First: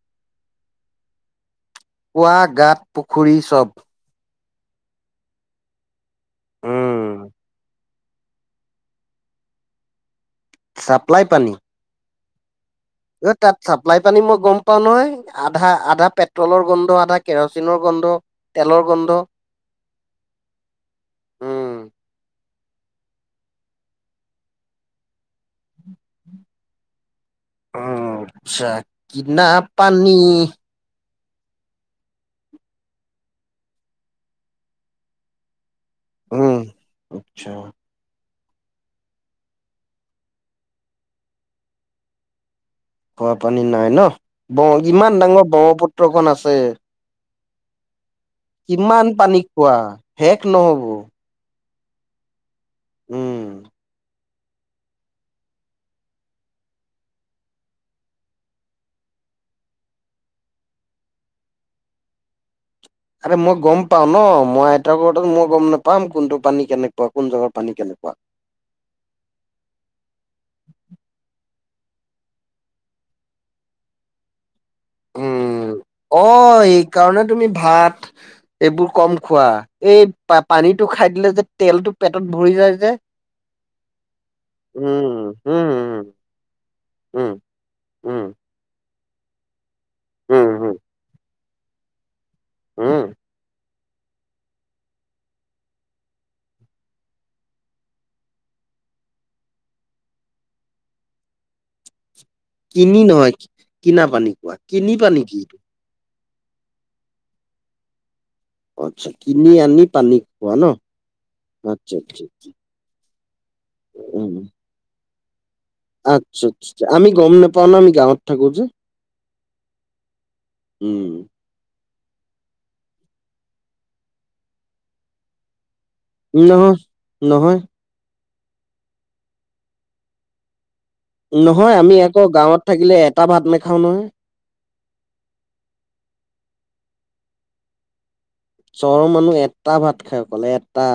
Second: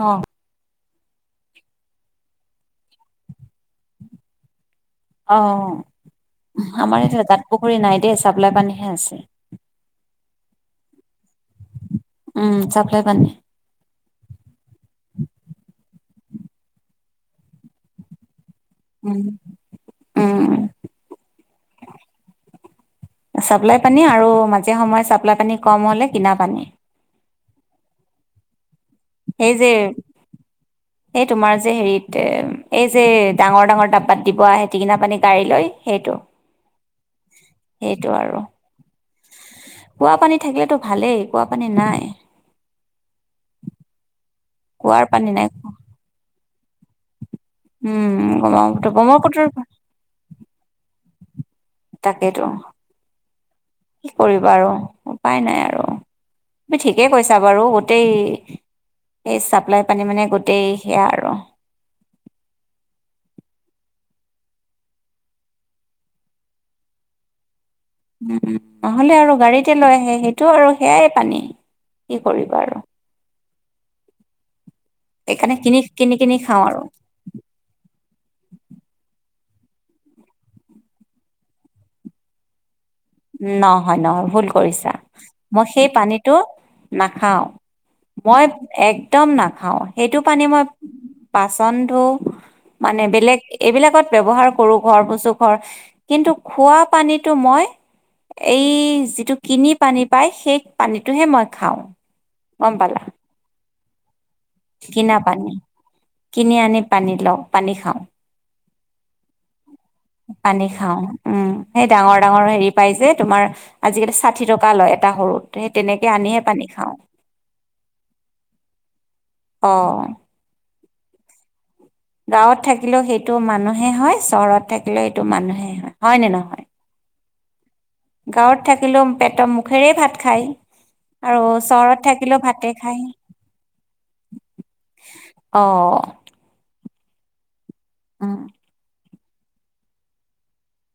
অ' কুৱা, গাত, পুখুৰী চ'ব অ' অ' অ' উম, আমাৰ ইয়াত গাত পুখুৰী নাই দেই, চাপ্লাই পানীহে আছে। ছাপ্লাই পানী উম, চাপলাই ঐ তাত চাপ্লাই পানী মই গ'ম পাওঁ নহয়, আধা আধা পেট্ৰলৰ গোন্ধ, আধা কেৰচিনৰ গোন্ধ উম। উম। উম। চাপ্লাই পানী আৰু মাজে সময়ে চাপ্লাই পানী কম হ'লে কিনা পানী। অ' আচ্ছা কিনা সেই যে পানী। এই তোমাৰ যে হেৰিত এই যে ডাঙৰ ডাঙৰ ডাবাত দিব হে টিঙিনা পানী গাড়ী লৈ সেইটো উম আচ্ছা এইটো আৰু খুৱা পানী থাকিলেতো ভালেই, খোৱা পানী নাই। খোৱা পানী নাই ন, ব কুঁৱাৰ ইমান পানী ডাঙৰ নাই। ব্ৰহ্মপুত্ৰখন আছে। উম, ব্ৰহ্মপুত্ৰ কিমান ব্ৰহ্মপুত্ৰ পানী খোৱা শেষ নহ'ব। তাকেটো উম। কি কৰিবা আৰু উপায় নাই আৰু তুমি ঠিকেই কৈছা বাৰু গোটেই এই চাপ্লাই পানী মানে গোটেই সেয়া আৰু আৰে মই গ'ম পাওঁ ন মই আইতাৰ ঘৰত মই গ'ম নাপাম, কোনটো পানী কেনেকুৱা কোন জেগৰ পানী কেনেকুৱা। উম, নহ'লে আৰু গাড়ীতে লৈ আহে সেইটো আৰু সেয়াই পানী কি কৰিবা আৰু সেইকাৰণে উম, কিনি কিনি কিনি খাওঁ এই আৰু কাৰণে তুমি ভাত এইবোৰ কম খোৱা এই পা পানীটো খাই দিলে যে তেলটো পেটত ভৰি যায় যে নহয়, নহয় ভুল কৰিছা উম মই উম সেই পানীটো উম নাখাওঁ। উম মই এক একদম নাখাওঁ। সেইটো পানী উম মই উম বাচন ধোওঁ, উম মানে বেলেগ এইবিলাকত ব্যৱহাৰ কৰোঁ, ঘৰ মুচো ঘৰ কিন্তু খোৱা পানীটো মই এই যিটো কিনি পানী পায়। সেই পানীটোহে মই খাওঁ। গম পালা কিনি নহয়, কিনা পানী কোৱা। কিনা পানী, কিনি আনি পানী লওঁ, পানী খাওঁ। আচ্ছা, কিনি আনি খোৱা ন পানী খাওঁ। উম, সেই আচ্ছা ডাঙৰ আচ্ছা ডাঙৰ আচ্ছা। হেৰি পাই যে তোমাৰ আজিকালি উম ষাঠি টকা লয় এটা সৰুত সেই তেনেকে আনিহে আচ্ছা, পানী আচ্ছা। খাওঁ আমি গ'ম নাপাওঁ ন আমি গাঁৱত থাকোঁ যে অ' উম। গাঁওত থাকিলেও সেইটো মানুহে হয়, চহৰত থাকিলেও সেইটো মানুহেই হয়। হয়নে নহয়? নহয় গাঁৱত থাকিলেও পেটৰ মুখেৰে ভাত খায়। আৰু নহয়, আমি চহৰত আকৌ থাকিলেও গাঁৱত ভাতে থাকিলে খায় এটা ভাত নাখাওঁ নহয়। অ' উম। চহৰৰ মানুহ এটা ভাত খাই অকল এটা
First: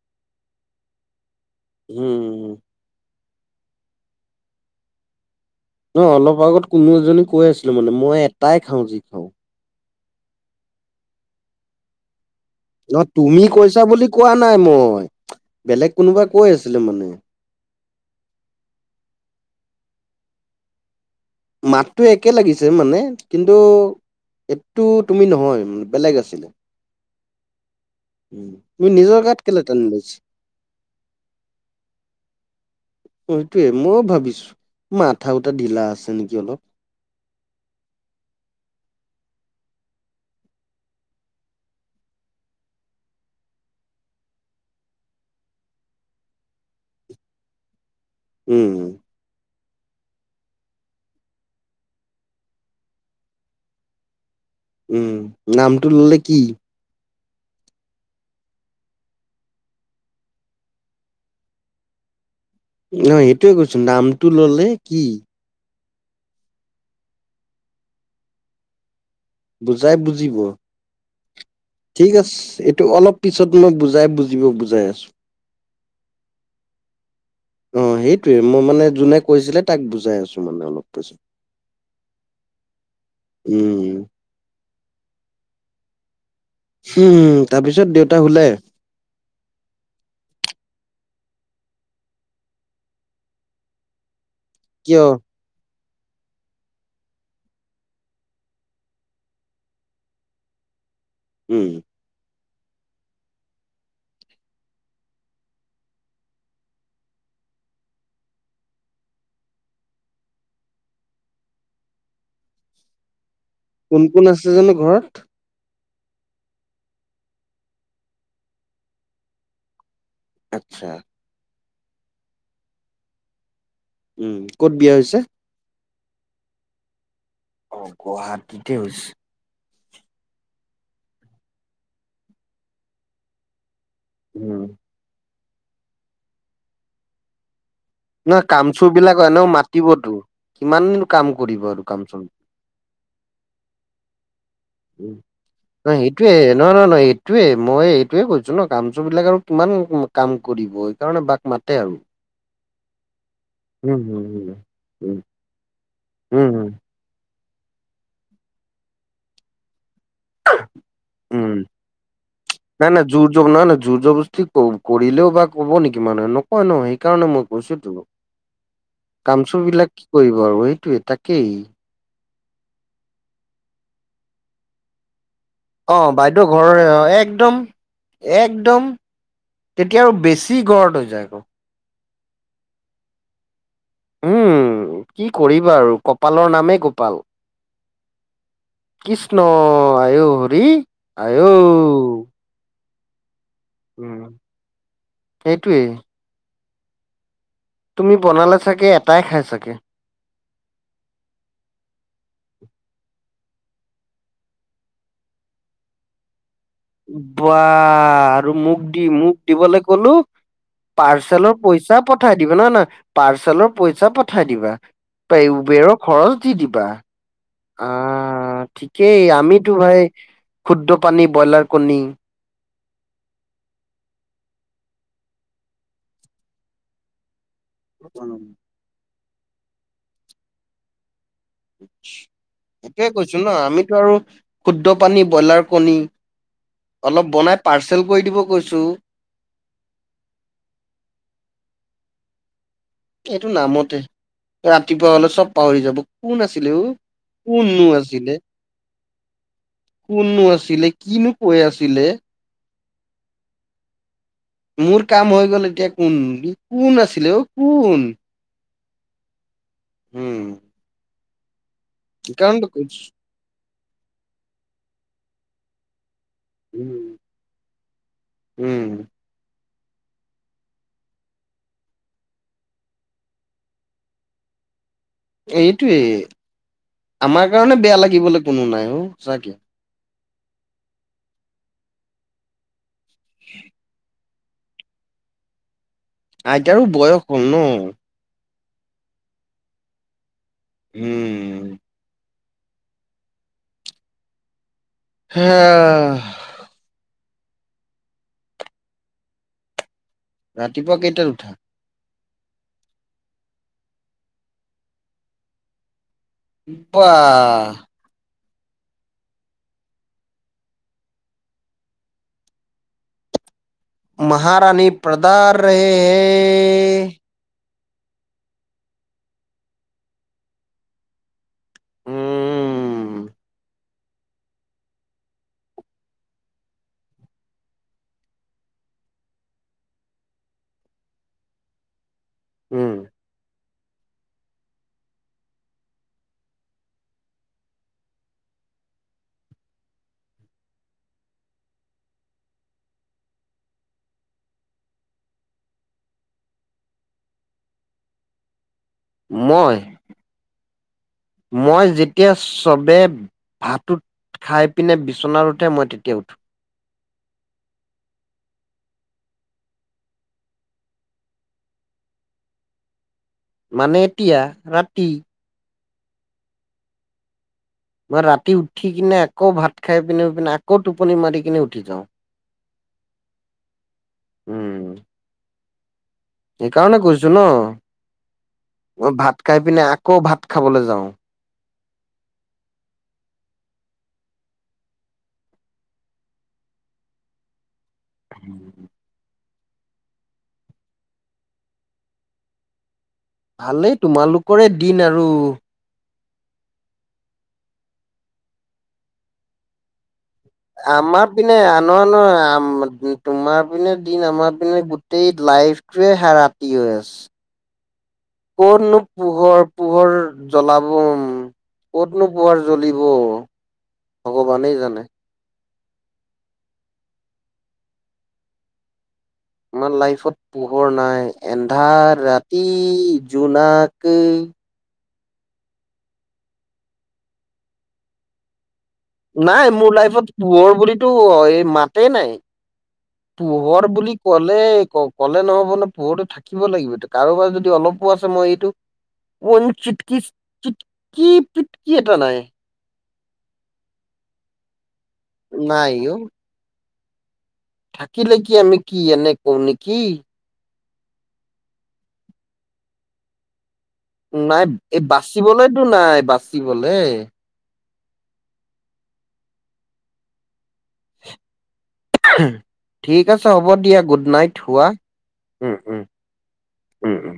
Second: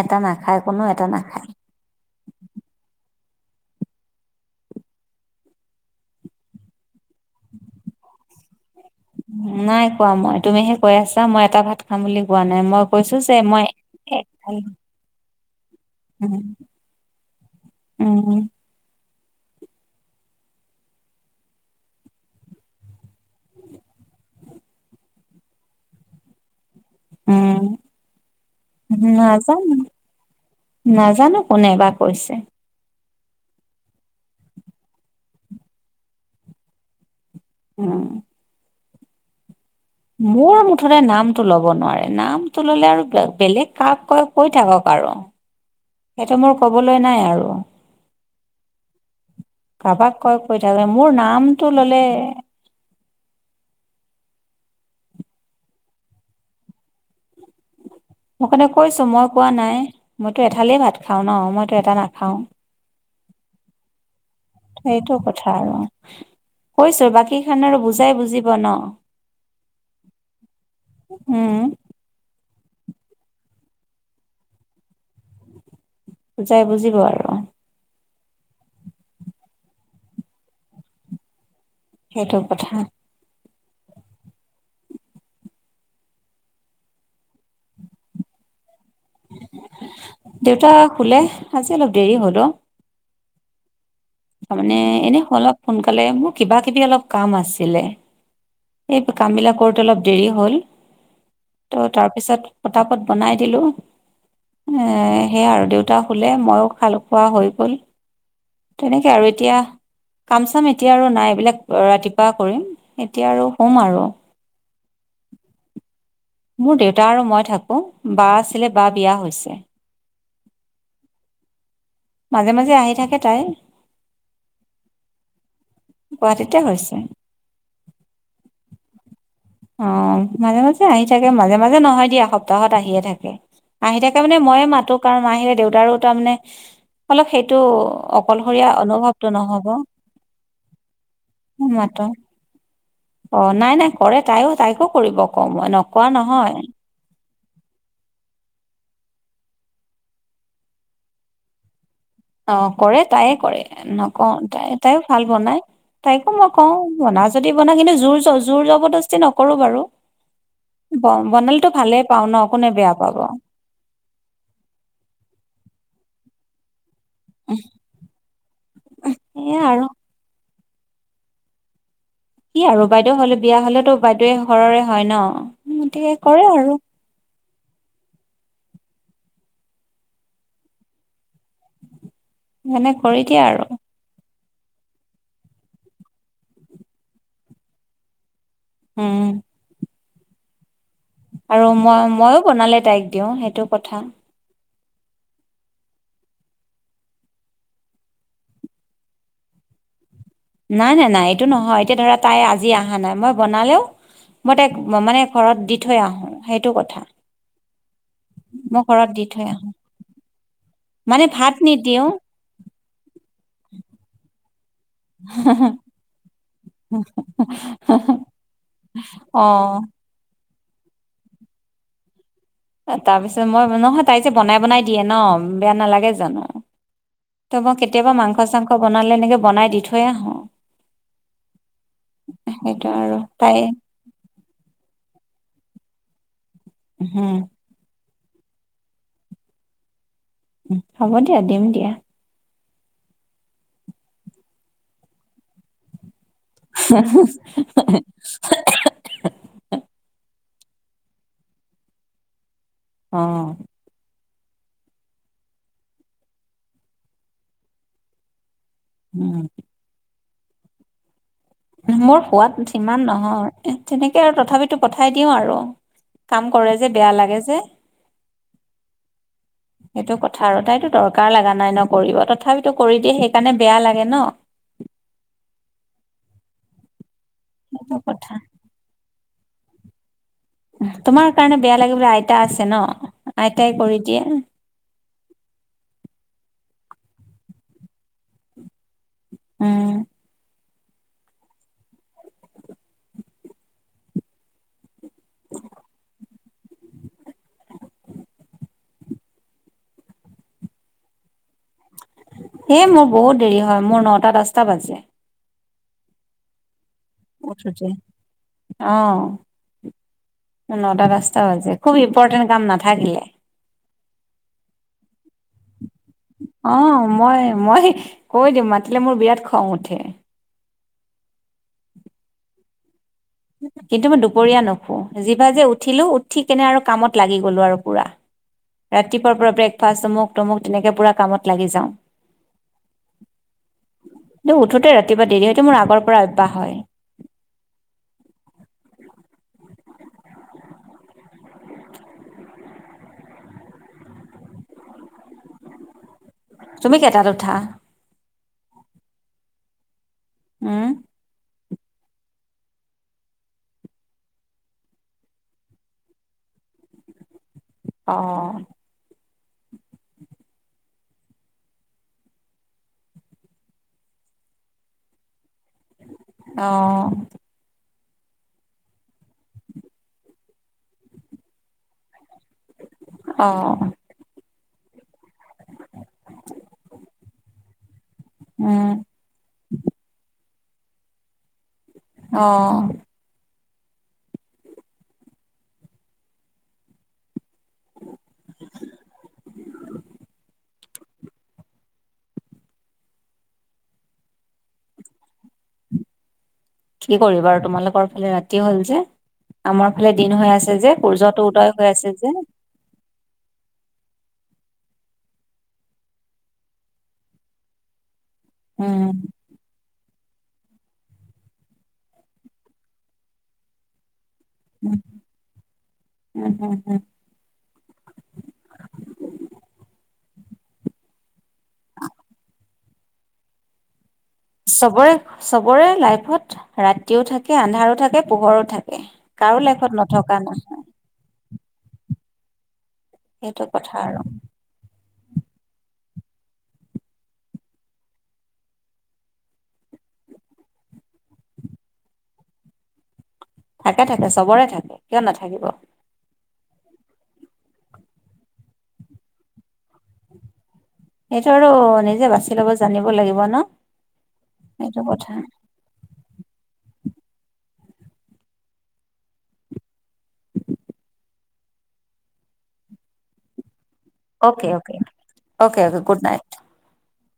এটা নাখায়, কোনো এটা নাখায়। উম। নহয় অলপ আগত কোনো এজনী কৈ আছিলোঁ মানে মই এটাই খাওঁ যি খাওঁ নাই কোৱা মই তুমিহে কৈ আছা মই এটা ভাত খাম বুলি। কোৱা নাই মই ন কৈছো যে তুমি মই কৈছা বুলি কোৱা নাই মই বেলেগ কোনোবা উম কৈ আছিলে মানে উম, মাতটো একে লাগিছে মানে কিন্তু এইটো তুমি নহয় বেলেগ আছিলে উম। উম, তুমি নিজৰ গাত কেলে নাজানো টানি লৈছা নাজানো কোনে বা কৈছে। সেইটোৱেই ময়ো ভাবিছো মাথা উটা ঢিলা আছে নেকি অলপ। উম। মোৰ মুঠতে নামটো ল'ব নোৱাৰে নামটো ললে আৰু বেল বেলেগ কাক কৈ, কৈ থাকক আৰু। [inaudible] সেইটো মোৰ কবলৈ নাই আৰু। উম। কাবাক কয় কৈ থাকে, মোৰ নামটো ললে। উম, নামটো ললে কি? মোৰ কাৰণে কৈছো মই কোৱা নাই, মইতো এঠালেই ভাত খাওঁ ন, মইতো এটা নাখাওঁ। নহ সেইটোয়ে কৈছো নামটো ললে কি? চাল্লা কৈছে বাকী খান আৰু বুজাই বুজিব ন? বুজাই বুজিব। উম। ঠিক আছে এইটো অলপ পিছত মই বুজাই বুজিব বুজাই আছো। বুজায় বুজিব আৰু। অ 'সেইটোৱে মই মানে যোনে কৈছিলে তাক বুজাই আছো মানে অলপ পিছত। সেইটো কথা। উম। উমম তাৰ পিছত দেউতা শুলে। দেউতা শুলে আজি অলপ দেৰি হ'ল অ। তাৰ মানে কিয় এনে অলপ সোনকালে মোৰ। কিবা কিবি অলপ কাম আছিলে? এই কামবিলাক কৰোতে অলপ দেৰি হ'ল। উম ত তাৰ পিছত পতাপত বনাই দিলোঁ। এ, সেইয়া আৰু দেউতা শুলে ময়ো খালো, খোৱা হৈ গ'ল। তেনেকে আৰু এতিয়া! কাম চাম এতিয়া আৰু নাই। এইবিলাক ৰাতিপুৱা কৰিম এতিয়া আৰু! শুম আৰু কোন কোন আছে জানো ঘৰত? মোৰ দেউতা আৰু মই থাকো। বা আছিলে বা বিয়া হৈছে। আচ্ছা। মাজে মাজে আহি থাকে তাই। ক'ত বিয়া হৈছে? গুৱাহাটীততে হৈছে। অ' গুৱাহাটীততে হৈছে। অ 'মাজে মাজে আহিয়ে থাকে। মাজে মাজে নহয় দিয়া সপ্তাহত আহিয়ে থাকে। আহি তাই তাৰ মানে উম ময়ে মাতো কাৰণ মা আহিলে, দেউতাৰো তাৰমানে অলপ সেইটো নহয় অকলশৰীয়া কামচাম বিলাক অনুভৱটো এনেও নহ'ব মাতিবতো। কিমান কাম কৰিব আৰু মাত্ৰ কামচাম অ নাই নাই কৰে তাইও তাইকো কৰিব কওঁ মই, নকৱা নহয়। সেইটোৱে মই এইটোয়ে কৈছো ন, কামচুৰ বিলাক আৰু কিমান কাম কৰিব সেইকাৰণে বাক মাতে আৰু। অঁ কৰে তাইয়ে কৰে, উম হম নকওঁ হম তাই তাইও উম ভাল বনাই তাইকো উম মই কওঁ- বনাও যদি বনা কিন্তু জোৰ জোৰ জবৰদস্তি নকৰো বাৰু। ব উম বনালেটো ভালেই পাওঁ ন, কোনে বেয়া পাব। শুনা না জোৰ জৰদস্তি- ক কব কৰিলেও বা ক'ব নেকি মানুহে। নক- হয় নহয়, সেইকাৰণে মই কৈছোতো সেয়া কামচুৰ আৰু বিলাক - কি কৰিব আৰু সেইটোৱে তাকেই। কি আৰু বাদেইও হলে বিয়া হলেতো বাদেইৱে ঘৰৰে হয় ন। গতিকে অঁ কৰে বাইদেউ আৰু ঘৰৰে অঁ, একদম- একদম তেতিয়া আৰু বেছি ঘৰলৈ যায় আকৌ। মানে কৰি দিয়া আৰু। উম' কি কৰিবা আৰু কপালৰ নামেই গোপাল। উম কৃষ্ণ আইঔ হৰি। আঐ। আৰু মই ময়ো বনালে তাইক দিওঁ, সেইটো- কথা উম' সেইটোৱেই। তুমি বনালে চাগে এটাই খাই চাগে। নাই নাই নাই এইটো নহয়, এতিয়া ধৰা তাই আজি অহা নাই মই বনালেও- মই তাইক মানে ঘৰত দি থৈ আহোঁ। সেইটো কথা। বা আৰু মই মোক দি ঘৰত মোক থৈ আহো দিবলে ক'লো- মানে পাৰ্চেলৰ ভাত পইচা নিদিওঁ পঠাই- দিবলৈ নহয়, পাৰ্চেলৰ পইচা পঠাই দিবা উবেৰৰ খৰচ দি দিবা। অঁ ঠিকেই অ আমিতো ভাই ক্ষুদ্ৰ পানী ব্ৰইলাৰ কণী। এ তাৰপিছত মই নহয় তাই যে বনাই বনাই দিয়ে ন বেয়া নালাগে জানো। তাপা কেতিয়াবা মাংস চাংস বনালে এনেকে বনাই দি থৈ আহোঁ। সেইটোৱে কৈছো ন, তাই আমিতো আৰু- শুদ্ধ পানী ব্ৰইলাৰ কণী, অলপ উম বনাই পাৰ্চেল কৰি দিব কৈছোঁ। উমহ' হ'ব দিয়া দিম দিয়া। এইটো নামতে ৰাতিপুৱা হ'লে চব পাহৰি যাব কোন আছি- লেও কোননো আছিলে? কোননো আছিলে কিনো কৈ আছিলে? অঁ' মোৰ কাম হৈ গ'ল এতিয়া কোন কোন আছিলে অও কোন? উম' উম' মোৰ সোৱাদ সেইকাৰণেতো কৈছো সিমান নহয়, এ তেনেকে আৰু তথাপিতো পঠাই দিওঁ আৰু। কাম কৰে যে উম, বেয়া লাগে যে। উম, সেইটো কথা আৰু তাইতো দৰকাৰ লগা নাই ন কৰিব তথাপিতো কৰি দিয়ে সেইকাৰণে বেয়া লাগে ন। এইটোৱেই আমাৰ কাৰণে সেইটো বেয়া কথা লাগিবলে কোনো নাই অও সঁচাকে। তোমাৰ কাৰণে বেয়া লাগিবলে আইতা আছে ন, আইতাই কৰি দিয়ে। আইতাৰো বয়স হ'ল ন। উম' উম' হা ৰাতিপুৱা কেইটাত উঠা? এ মোৰ বহুত দেৰি হয় মোৰ ন'টা দহটা বাজে। বাহ। অঁ মোৰ ন'টা দহটা বাজে খুব ইম্পৰ্টেণ্ট কাম নাথাকিলে। মহাৰানী প্ৰদাৰ ৰাহে হে। অ মই মই- কৈ দিম মাতিলে মোৰ বিৰাট খং উঠে। উম কিন্তু মই দুপৰীয়া নুশু। যি বাৰ যে উঠিলোঁ উঠি কেনে আৰু কামত লাগি গ'লোঁ আৰু পুৰা। ৰাতিপুৱাৰ পৰা ব্ৰেকফাষ্ট অমুক তমুক তেনেকে পুৰা কামত লাগি যাওঁ। উম কিন্তু উঠোতে ৰাতিপুৱা দেৰি হয় এইটো মোৰ আগৰ পৰা অভ্যাস হয়। তুমি কেইটাত উঠা? মই? ও'ম। মই যেতিয়া চবে- ভাতটো খাই পিনে বিচন উঠে মই তেতিয়া উঠো। অঁ। মানে এতিয়া, ৰাতি। অ'। মই ৰাতি উঠি কিনে আকৌ ভাত খাই পিনে আকৌ টোপনি মাৰি কিনে উঠি যাওঁ। [unintelligible] অ'। উম। এই কাৰনে কৈছো ন। উম। মই ভাত খাই পিনে আকৌ ভাত খাবলৈ যাওঁ। অ'। [unintelligible] ভালেই তোমালোকৰে দিন আৰু। কি কৰিবা আৰু তোমালোকৰ ফালে ৰাতি হ'ল যে, আমাৰ ফালে দিন হৈ আছে। যে, সূৰ্যটো আমাৰপিনে উদয় হৈ আন আ আছে ন যে, আম- তোমাৰ পিনে দিন আমাৰ পিনে গোটেই লাইফটোৱে হে ৰাতি হৈ আছে। ক'ত নো উম। পোহৰ- পোহৰ জ্বলাব ক'তনো পোহৰ জ্বলিব? ভগৱানে জানে। হয় হয় হয়। আমাৰ লাইফত পোহৰ নাই এন্ধাৰ ৰাতি জোনাকেই। চবৰে চবৰে লাইফত ৰাতিও থাকে, আন্ধাৰো থাকে, পোহৰো থাকে। কাৰো নাই মোৰ লাইফত নথকা পোহৰ নহয়, বুলি- টো এই মাতে নাই। সেইটো পোহৰ কথা বুলি আৰু। ক- লে ক'লে নহ'ব ন, পোহৰটো থাকিব লাগিব, কাৰোবাৰ যদি অলপো আছে মই এইটো- ৱান চিটকি চিটকি পিটকি এটা নাই। থাকে থাকে চবৰে থাকে, কিয় নাথাকিব? এই অ'। থাকিলে কি আমি কি এনে কওঁ নেকি? সেইটো আৰু নিজে বাচি ল'ব জানিব লাগিব ন? নাই সেইটো এই কথা। বাচিবলেতো নাই বাচিবলে। ঠিক আছে হ'ব দিয়া গুড নাইট অ'কে, শুৱা, অ'কে। উম উম, উম উম।